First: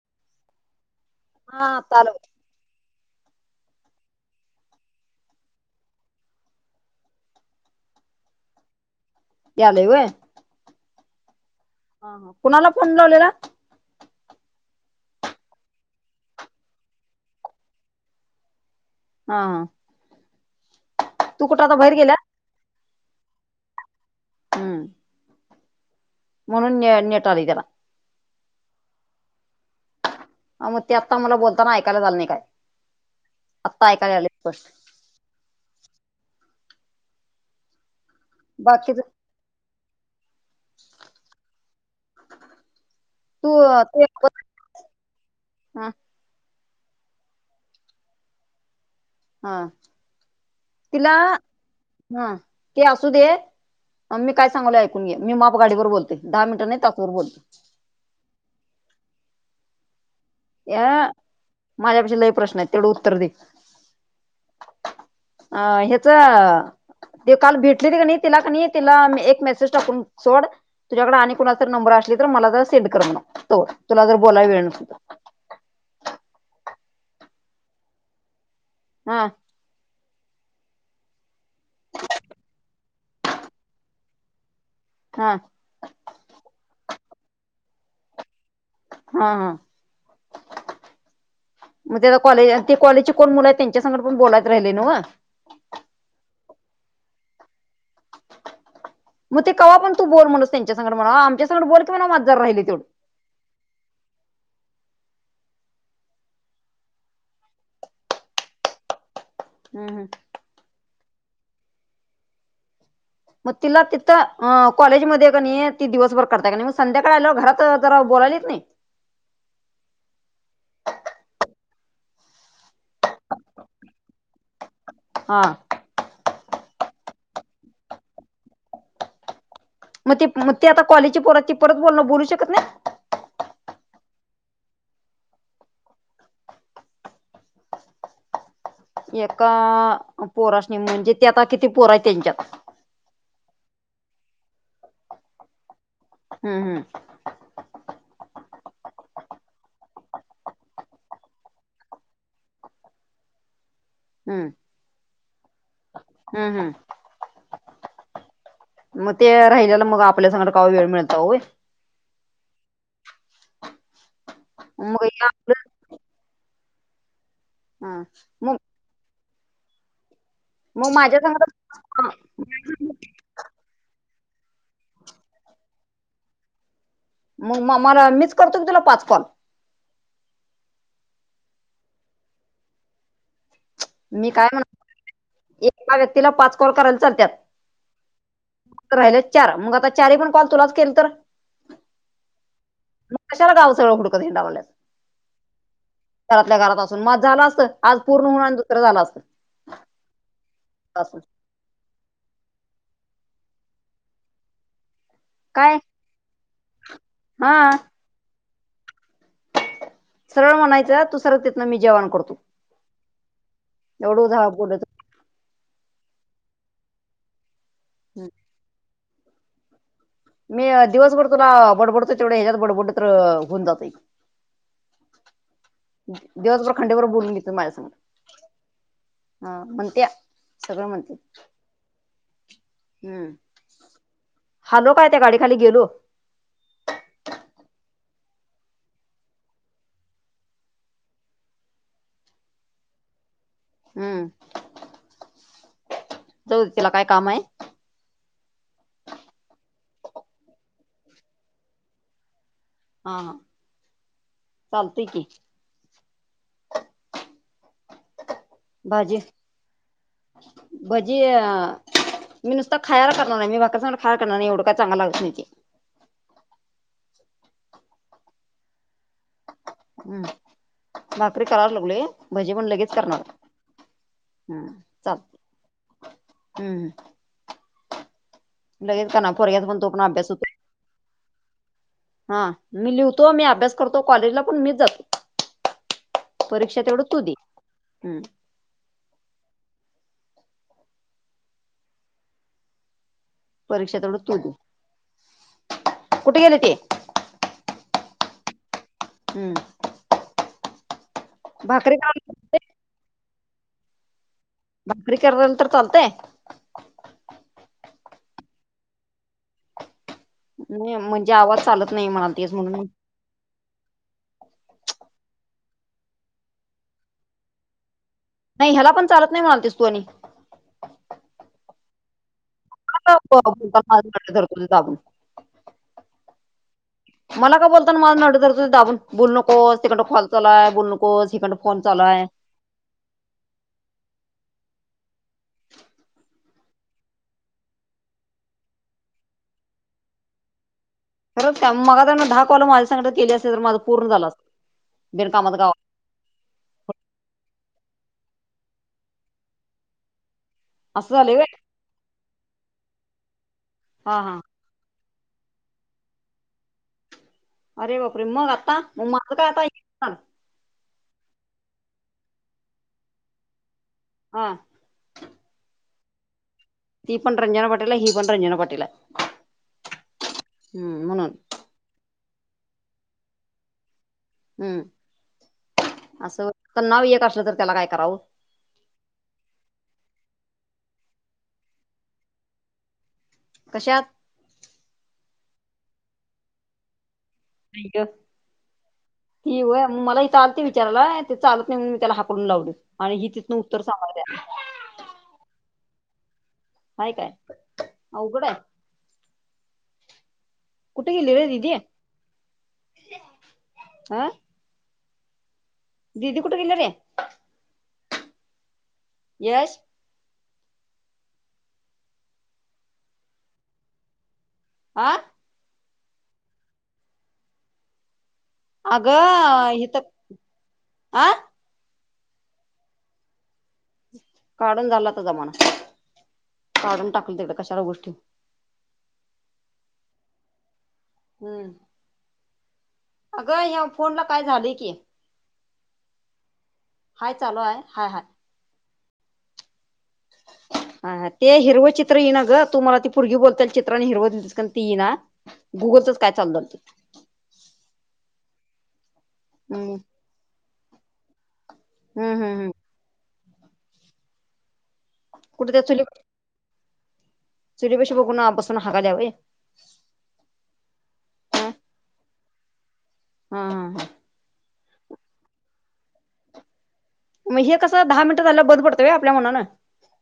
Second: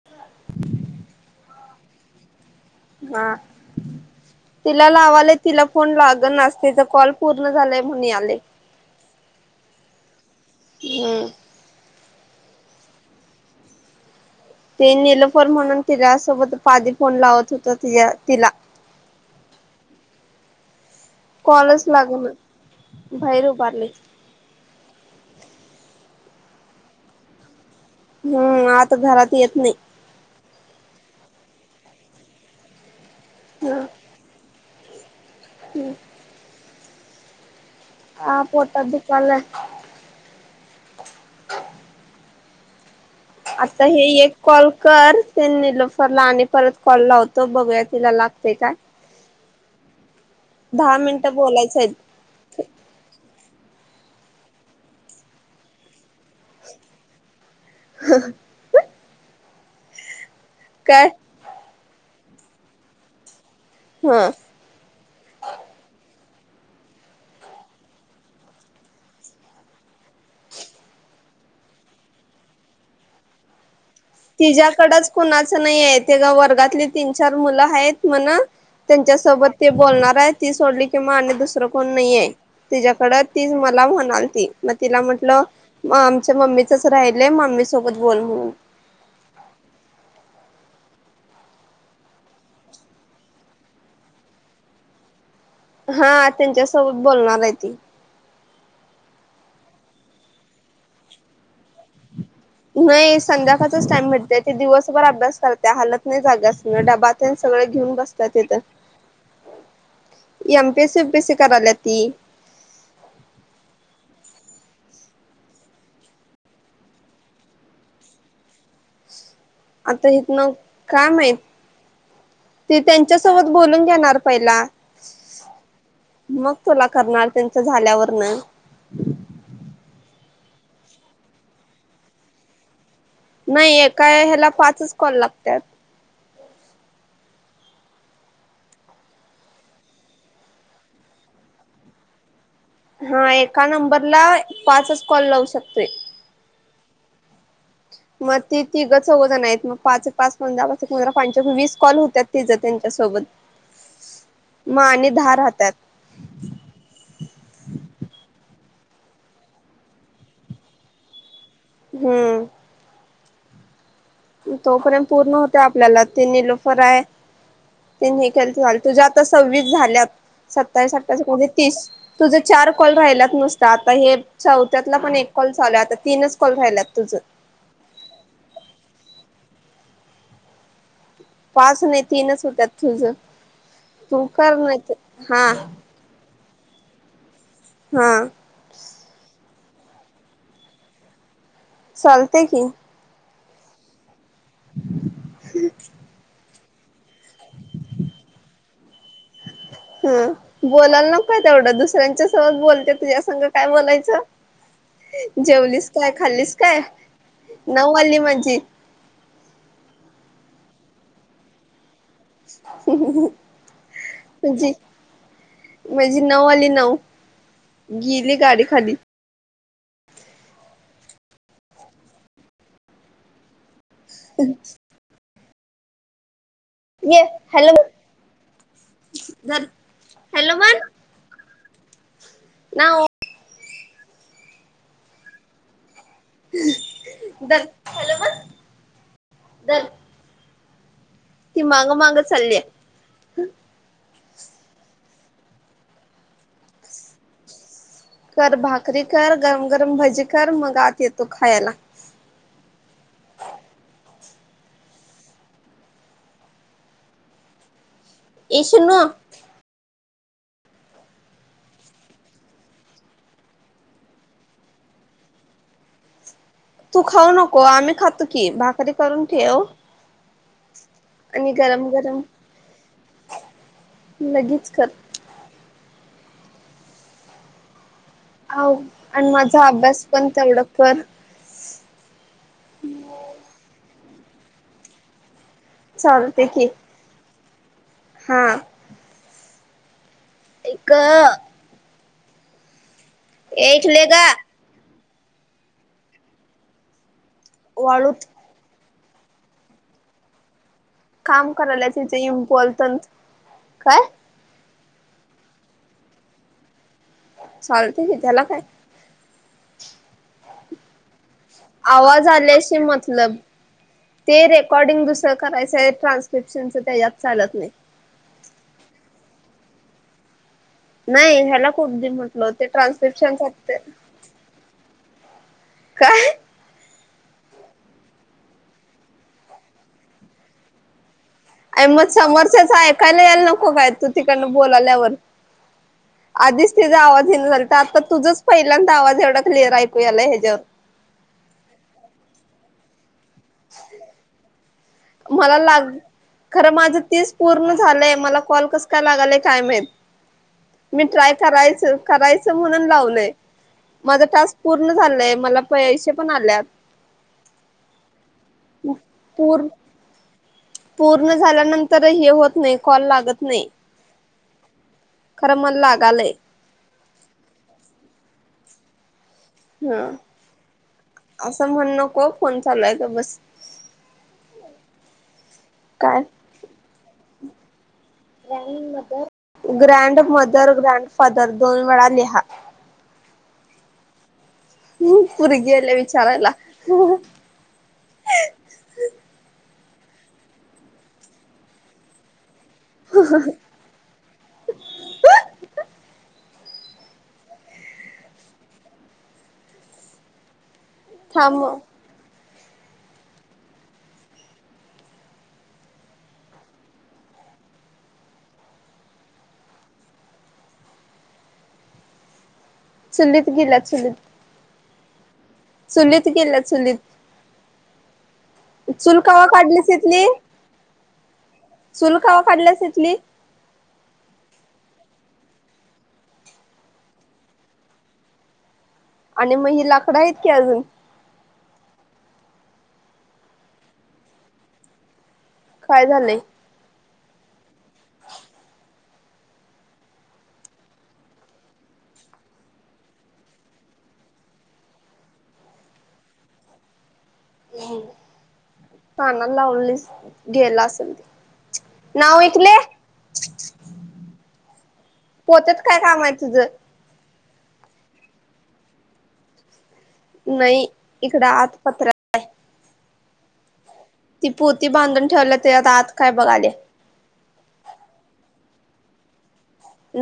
[inaudible] हा चालव! हा! तिला लावाले तिला फोन लागल नास त्याचा कॉल पूर्ण झालाय म्हणून आले. यायले व्हय. ह हा कुणाला फोन लावलेला? ते नीलफर म्हणून तिला सोबत पादी फोन लावत होत ति तिला हा ह कॉलच बाहेर गेल्या लागण बाहेर उभारले. हम्म म्हणून ने नेटल त्याला हम्म आता घरात येत नाही. मग ते आत्ता मला बोलताना ऐकायला झाले नाही काय आत्ता ऐकायला आले स्पष्ट हम्म. आ पोटात बाकीच दुखायलाय, तू आता ते हे एक कॉल कर ते हा निलफरला आणि परत कॉल लावतो बघूया तिला लागतेय का? हा दहा तिला मिनिटं बोलायचंय. हा ते असू दे. मी काय सांगललंय ऐक घे मी माप गाडीवर बोलते दहा मिनटं नाही तासवर बोलतो. हा काय अ माझ्यापेक्षा लही प्रश्न आहे तेवढं उत्तर दे? हा अ ह्याचा ते काल भेटली त क तिला कणी तिला एक मेसेज टाकून सोड तुझ्याकडे आणि कुणा नंबर असली तर मला जरा सेंड कर म्हणा तो तिच्या्याकडच कुणाचं नाही आहे ते ग वर्गातली तीन चार मुलं आहेत म्हण तर हा त्यांच्यासोबत ते बोलणार आहे ती सोडली किंवा आणि दुसरं कोण नाही आहे. तिच्या्याकड ती मला म्हणाल ती मग तिला हा म्हटलं आमच्या मम्मीचच राहिलंय मम्मी सोबत बोल म्हणून हा हा मग त्या कॉलेज कॉलेजची कोण मुलं आहे त्यांच्या सग पण बोलात राहिले ना व हा त्यांच्यासोबत बोलणार आहे त मग ते कवा्हा पण तू बोल म्हणूनस त्यांच्या म्हणा आमच्या बोल मजार र राहिले [inaudible] नाही संध्याकाळचाच टाइम म्हट त्याथे दिवसभर अभ्यास करत हलत नाही जागा असण डबात्यान सगळे घेऊन बसत्यात तिथे. हम् हम एमपीएसी यूपीएसी कराला ती मग तिला तिथं कॉलेजमध्येध्ये का नाही ती दिवसभर करताय का नाही मग संध्याकाळी आल्या घरात जरा बोलालीच नाही. आता इथ ना का माही ते त्यांच्यासोबत बोलून घेणार पहिला हा मग तुला करणार त्यांच झाल्यावरन मग ते ते आता कॉलेजची पोरात ती परत बोल बोलू शकत नाही. नाही एका ह्याला पाचच कॉल लागतात. एका पोरानी म्हणजे त्याता किती पोर आहे त्यांच्यात हा एका नंबरला पाचच कॉल लावू शकतोय. हम्म हम् मग तेी तिघं चौघ जण आहेत मग पाच एक पाच पंधरा पाच एक पंधरा वीस कॉल होतात तिचं त्यांच्यासोबत [inaudible] हम्म मा आणि दहा राहतात हम्म हम्म मग ते राहिल्याला मग आपल्या सांगड का वेळ मिळत होय हम्म मग तोपर्यंत हे पूर्ण आपलं होते आपल्याला तिनही लोफर आहे हा तीनही के मग चाल तुझ्या आता सव्वीस झाल्यात मग सत्तावीस माझ्या अठ्ठावी कोणी संगटच तीस तुझं चार कॉल राहिलाच नसता आता हे चौथ्यातला पण एक कॉल चालू आहेता तीनच कॉल राहिलात तुझं मग म मला मीच करतो मी तुला पाच कॉल पाच नाही तीनच होत्या तुझ मी काय हा म्हणात एका व्यक्तीला पाच कॉल करायला चालतत हम राहिले चार मग आता चारही पण कॉल तुलाच केल तर चालते की म कशाला गावचं उघडकंडावल्याच आपल्या घरात असून मग झालं असतं आज पूर्ण होऊुस झालं असत हा बोलाल न का तेवढं दुसऱ्यांच्या सोत बोलते तुझ्यासग काय बोलायचं जेवलीस काय खाल्लीच काय हा नऊ आली म्हणजी सरळ म्हणायचं तू सरळ त्या ना मी जेवाण करतो एवढं झालं जी बोलायचं म्हजे नऊ आली नऊ गेली गाडी खाली मी दिवसभर तुला बडबडत तेवढे ह्याच्यात बडबड तर होऊन जात हम् दिवस बरोर खंडे बरोर ये बोलून घेतो हॅलो माझ्यासग हा धर म्हणते हॅलो सगळं म्हणते ना हम् हलो काय त्या गाडीखाली गेलो दर हॅलो म दर ती माग माग चालली हम जाऊ तिला काय काम आहे कर भाकरी कर गरम गरम भजी कर मग आत येतो खायला हा चालतय की ए शनू भाजी भाजी मी नुसता खायर करणार नाही मी भा स खार करणार नाही एवढं काय चांग लागत नाहीे तू खाऊ नको आम्ही खातो की भाकरी करून ठेव. हम् भाकरी आणि कराार गरम लागलो गरम भजी पण लगेच करणार. लगेच हम्म, कर चालतंय हम्म हो लगेच आणि करणार माझा पोरग्याचा तो अभ्यास पण होतो तेवढा कर. हा मी लिहतो मी अभ्यास करतो कॉलेजला पण मीच जातो. चालते परीक्षा तेवढं तु देी् हां एक एक परीक्षा तेवढं लेगा तू दे कुठे गेले ते. वळद हम्म काम करायला तथ बोलत काय? भाकरी कर नंतर चालतेय चालते वि त्या्याला काय म्हणजे आवा आवाज आल्याशी मतलब ते रेकॉर्डिंग दुसरं करायचं ट्रान्स्क्रिप्शनच त्याच्यात चालत नाही नाही ह्याला पण चालत नाही मालतस तू. नाही ह्याला खुठदी म्हटल हो ते ट्रान्स्क्रिप्शन ते? कताबून काय ह मला का बोलता माझ नड रत दाबून बोलू नकोस तिककडं खोलचाला बोलू नकोसिककडं? आणि मग समरस्याच ऐकायला यायला नको काय तू तिकडनं बोलाल्यावर. आधीच तचा आवाज येन झाला तर आता तुझच पहिल्यांदा आवाज एवढा क्लिअर ऐकूयाला ह्याच्यावर. खरं मग त्यां दहा कॉल माझ्या सांगित गली असते तर माझं पूर्ण झालं अस बिरकामात मला गाव. लाग खरं माझं तीस पूर्ण झालंय मला कॉल कस काय लागालय काय माहित मी असं ट्राय झालंय व्हय करायच करायचं म्हणून लावलय हा माझ हा टास्क? पूर्ण झालंय मला पैसे पण आलेत. अरे भा प्रिमग आता म माल का पूर आता पूर्ण झाल्यानंतर हे होत नाही कॉल लागत नाही. हा खरं मन लागालय. ती पण रंजना पाटील ही पण रंजना पाट्टील. हा असं म्हण नको फोन चालूय का बस. काय हम्म असं तर नाव एक असलं तर त्याला काय करावं. ग्रँ म ग्रँड मदर ग्रँड फादर दोन वेळा लिहा. कशाात हम् पुुर्गीले विचारला. क ही वय मग मला चालते विचारयला ते चालत नाही मी त्याला हाकडून लाव. आणि हि तिथनं उत्तर सांग! हय काय उघडं आहे. कुठ थांब गलेरती हह दीदी कुठे कन रे. येस चुलीत गेला चुलीत हठ सुनीत गेल्या सुनीत चूल कवा अगं काढलीस इथ आं चुलखावा काढल्यासेतली काढून झाला तर जमाना काढून टाकल तिकडे कशाला गोष्टी आणि मग हि लाकडा आहेत की अजून हम्म अगं ह्या फोनला काय झाले की काय झालंय हय चालो आहेय हय हय हा ते हिरवं चित्र येईना ग तुमला ती पुरगी बोलता येल चित्र आणि हिरव दिस ती येई ना गुगलच काय चालू होम हा ना लावूनली हम्म. गेला असेल त हम्म नाव हम्म हम्म इऐकले कुठे पोतच काय कामा आहे तुझ चुरीपेशी बघून बसून हालाववेय नाही इकडं आतपत्र हा हा हा ती पोर्ती बांधून ठेवलं ते आत काय बघाले. मग हे कसं दहा मिनटं झालं बद पडतंय आपल्या मनां.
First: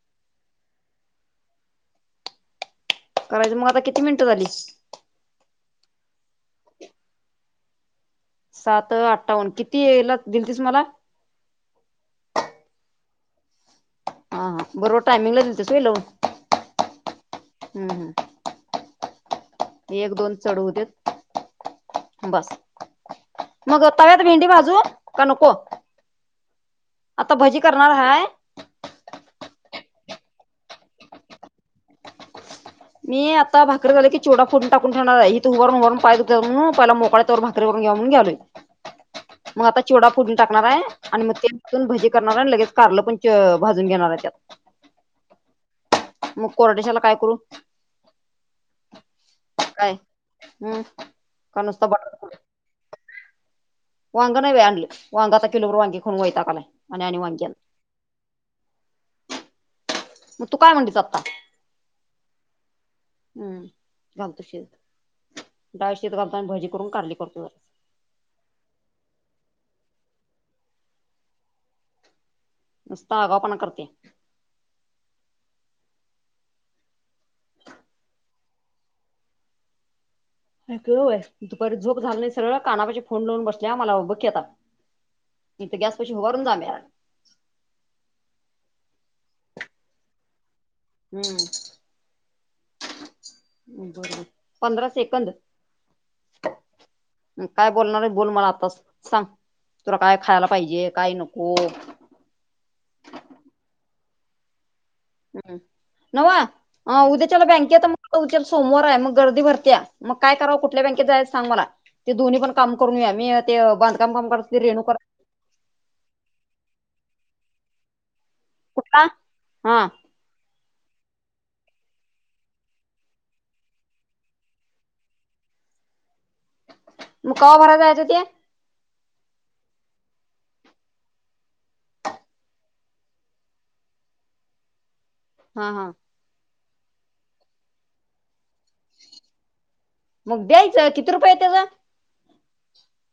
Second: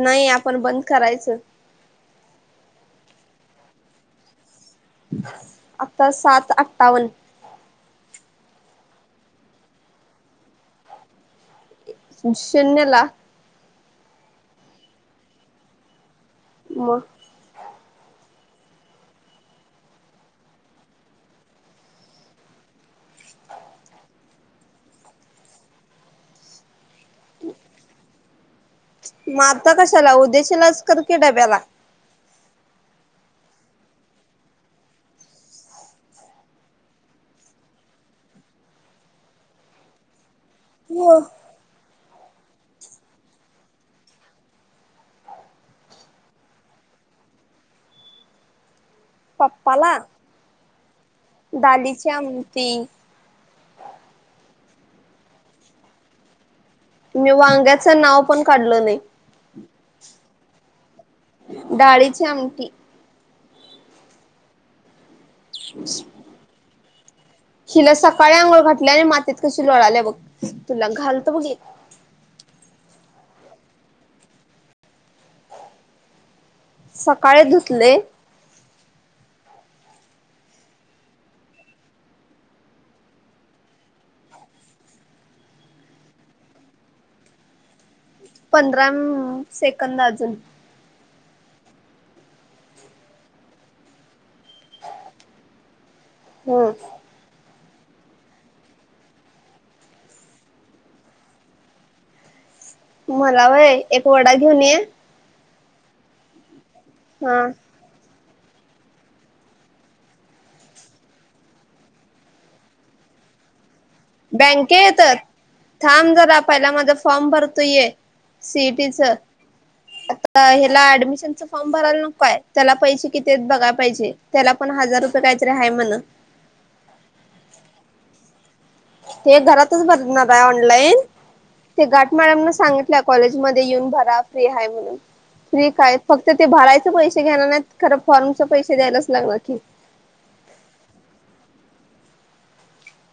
नाही आपण बंद करायचं करायचं मग आता किती मिनिटं झालीस. आता सात अठ्ठावन्न सात अठ्ठावन्न कितीला दिलतीस मला शेन्यला हा हा बरोबर टायमिंगला दिल तसई लावून मग हम्म हम् एक दोन चढवू देत बस मग तव्यात भेंडी भाजू का नको आता भजी करणार हाय माता कशाला उदेशलाच करके डब्याला मी आता भाकरी झाले की चोडा फोून टाकून ठेणार आहे तू हर हर पा पहिला मोकळा त्यावर भा घेून घेलोय मग आता चिवडा फढून टाकणार आहे हो आणि मग ते भजी करणार आणि लगेच कारल पण भाजून घेणार आहे त्यात मग कोरटशाला काय करू काय पाप्पाला हम् का नुसता डालीची बटाटा आमटी वांग नाही आणलं वांग आता किलोवर वांगी खऊन वयता काय मी वांग्याचं नाव पण काढलं नाही मग तू काय म्हणतीित आता डाळीची आमटी हम्म घालतो शी डाळ शीत घालतो आणि भजी करून काढली करते जरा हिला सकाळी आंघोळ घाटल्या आणि मातीत कशी लोळाल्या बघ तुला घालत बघ नुसता आगं पण करते सकाळी धुतले ळ दुपारी झोप झालं नाही सरळ कानापाचे फोन लावून बसल्या मला बघकीी आता तथं गॅस पशी ह वाारून जा्याला पंधरा सेकंद अजून हम्म बर पंधरा सेकंद हम् काय बोलणार बोल मला आताच सांग तुला काय खायला पाहिजे काय नको मला वय एक वडा घेऊन ये हम् नवा उद्या चला हा बँकता तुच्यात सोमवार आहे मग गर्दी भरती मग काय करावं कुठल्या बँकेत जायचं सांग मला ते दोन्ही पण काम कर मी ते बांध बँके येत थांब झाला पहिला माझा फॉर्म भरतोय सीटीच कुठला हा ह्याला ऍडमिशन फॉर्म भरायला नकोय त्याला पैसे किती बघायला पाहिजे त्याला पण हजार रुपये कायच रहाय म्हण मग का भरा जायचं ते ते घरातच भरणार आहे ऑनलाईन ते घाट मॅडम न सांगितलं कॉलेजमध्ये येऊन भरा फ्री आहे म्हणून हा हा काय फक्त ते भरायचे पैसे घेणार नाही खर फॉर्मच पैसे द्यायलाच लागणार की मग द्यायचं किती रुपये त्याचा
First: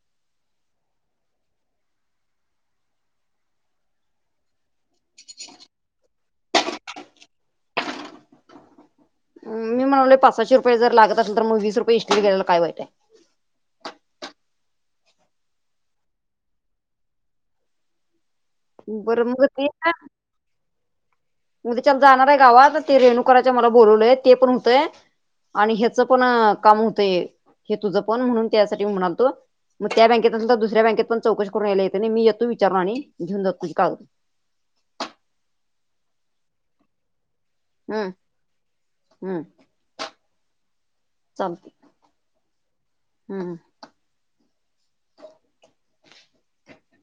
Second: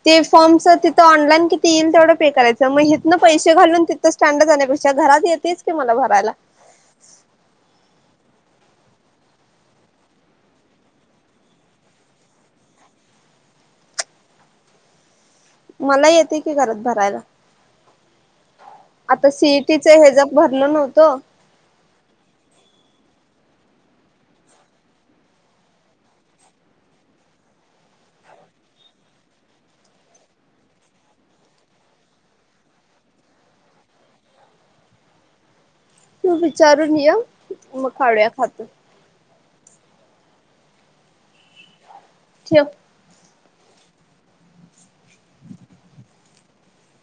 ते फॉर्मच तिथं ऑनलाईन किती येईल तेवढं पे करायचं मग हेेत ना पैसे घालून स्टँडर्ड जाण्यापेक्षा घरात येतेच की मला भरायला मी म्हणवले पाचशे रुपये जर लात असल तर मग वी रुपये इशले गेला काय वाईट आहे मला येते की घरात भरायला बरं आता मग सीटीच हे ज भरलं नव्हतं म्हगजे चल जाणार आहे गावात ते रेणुकरच्या मला बोलवलंय ते पण होतय आणि ह्याचं पण काम होतंय हे तुझं पण म्हणून त्यासाठी म्हणालतो मग त्या बँकेत असल तर दुसऱ्या बँकेत पण चौकश करूनय येते नाही मी य तू विचारणार आणि घेऊन ज तुझ काळ तू विचारून ये हम्म मखाड्या खात हम्म संप जे हम्म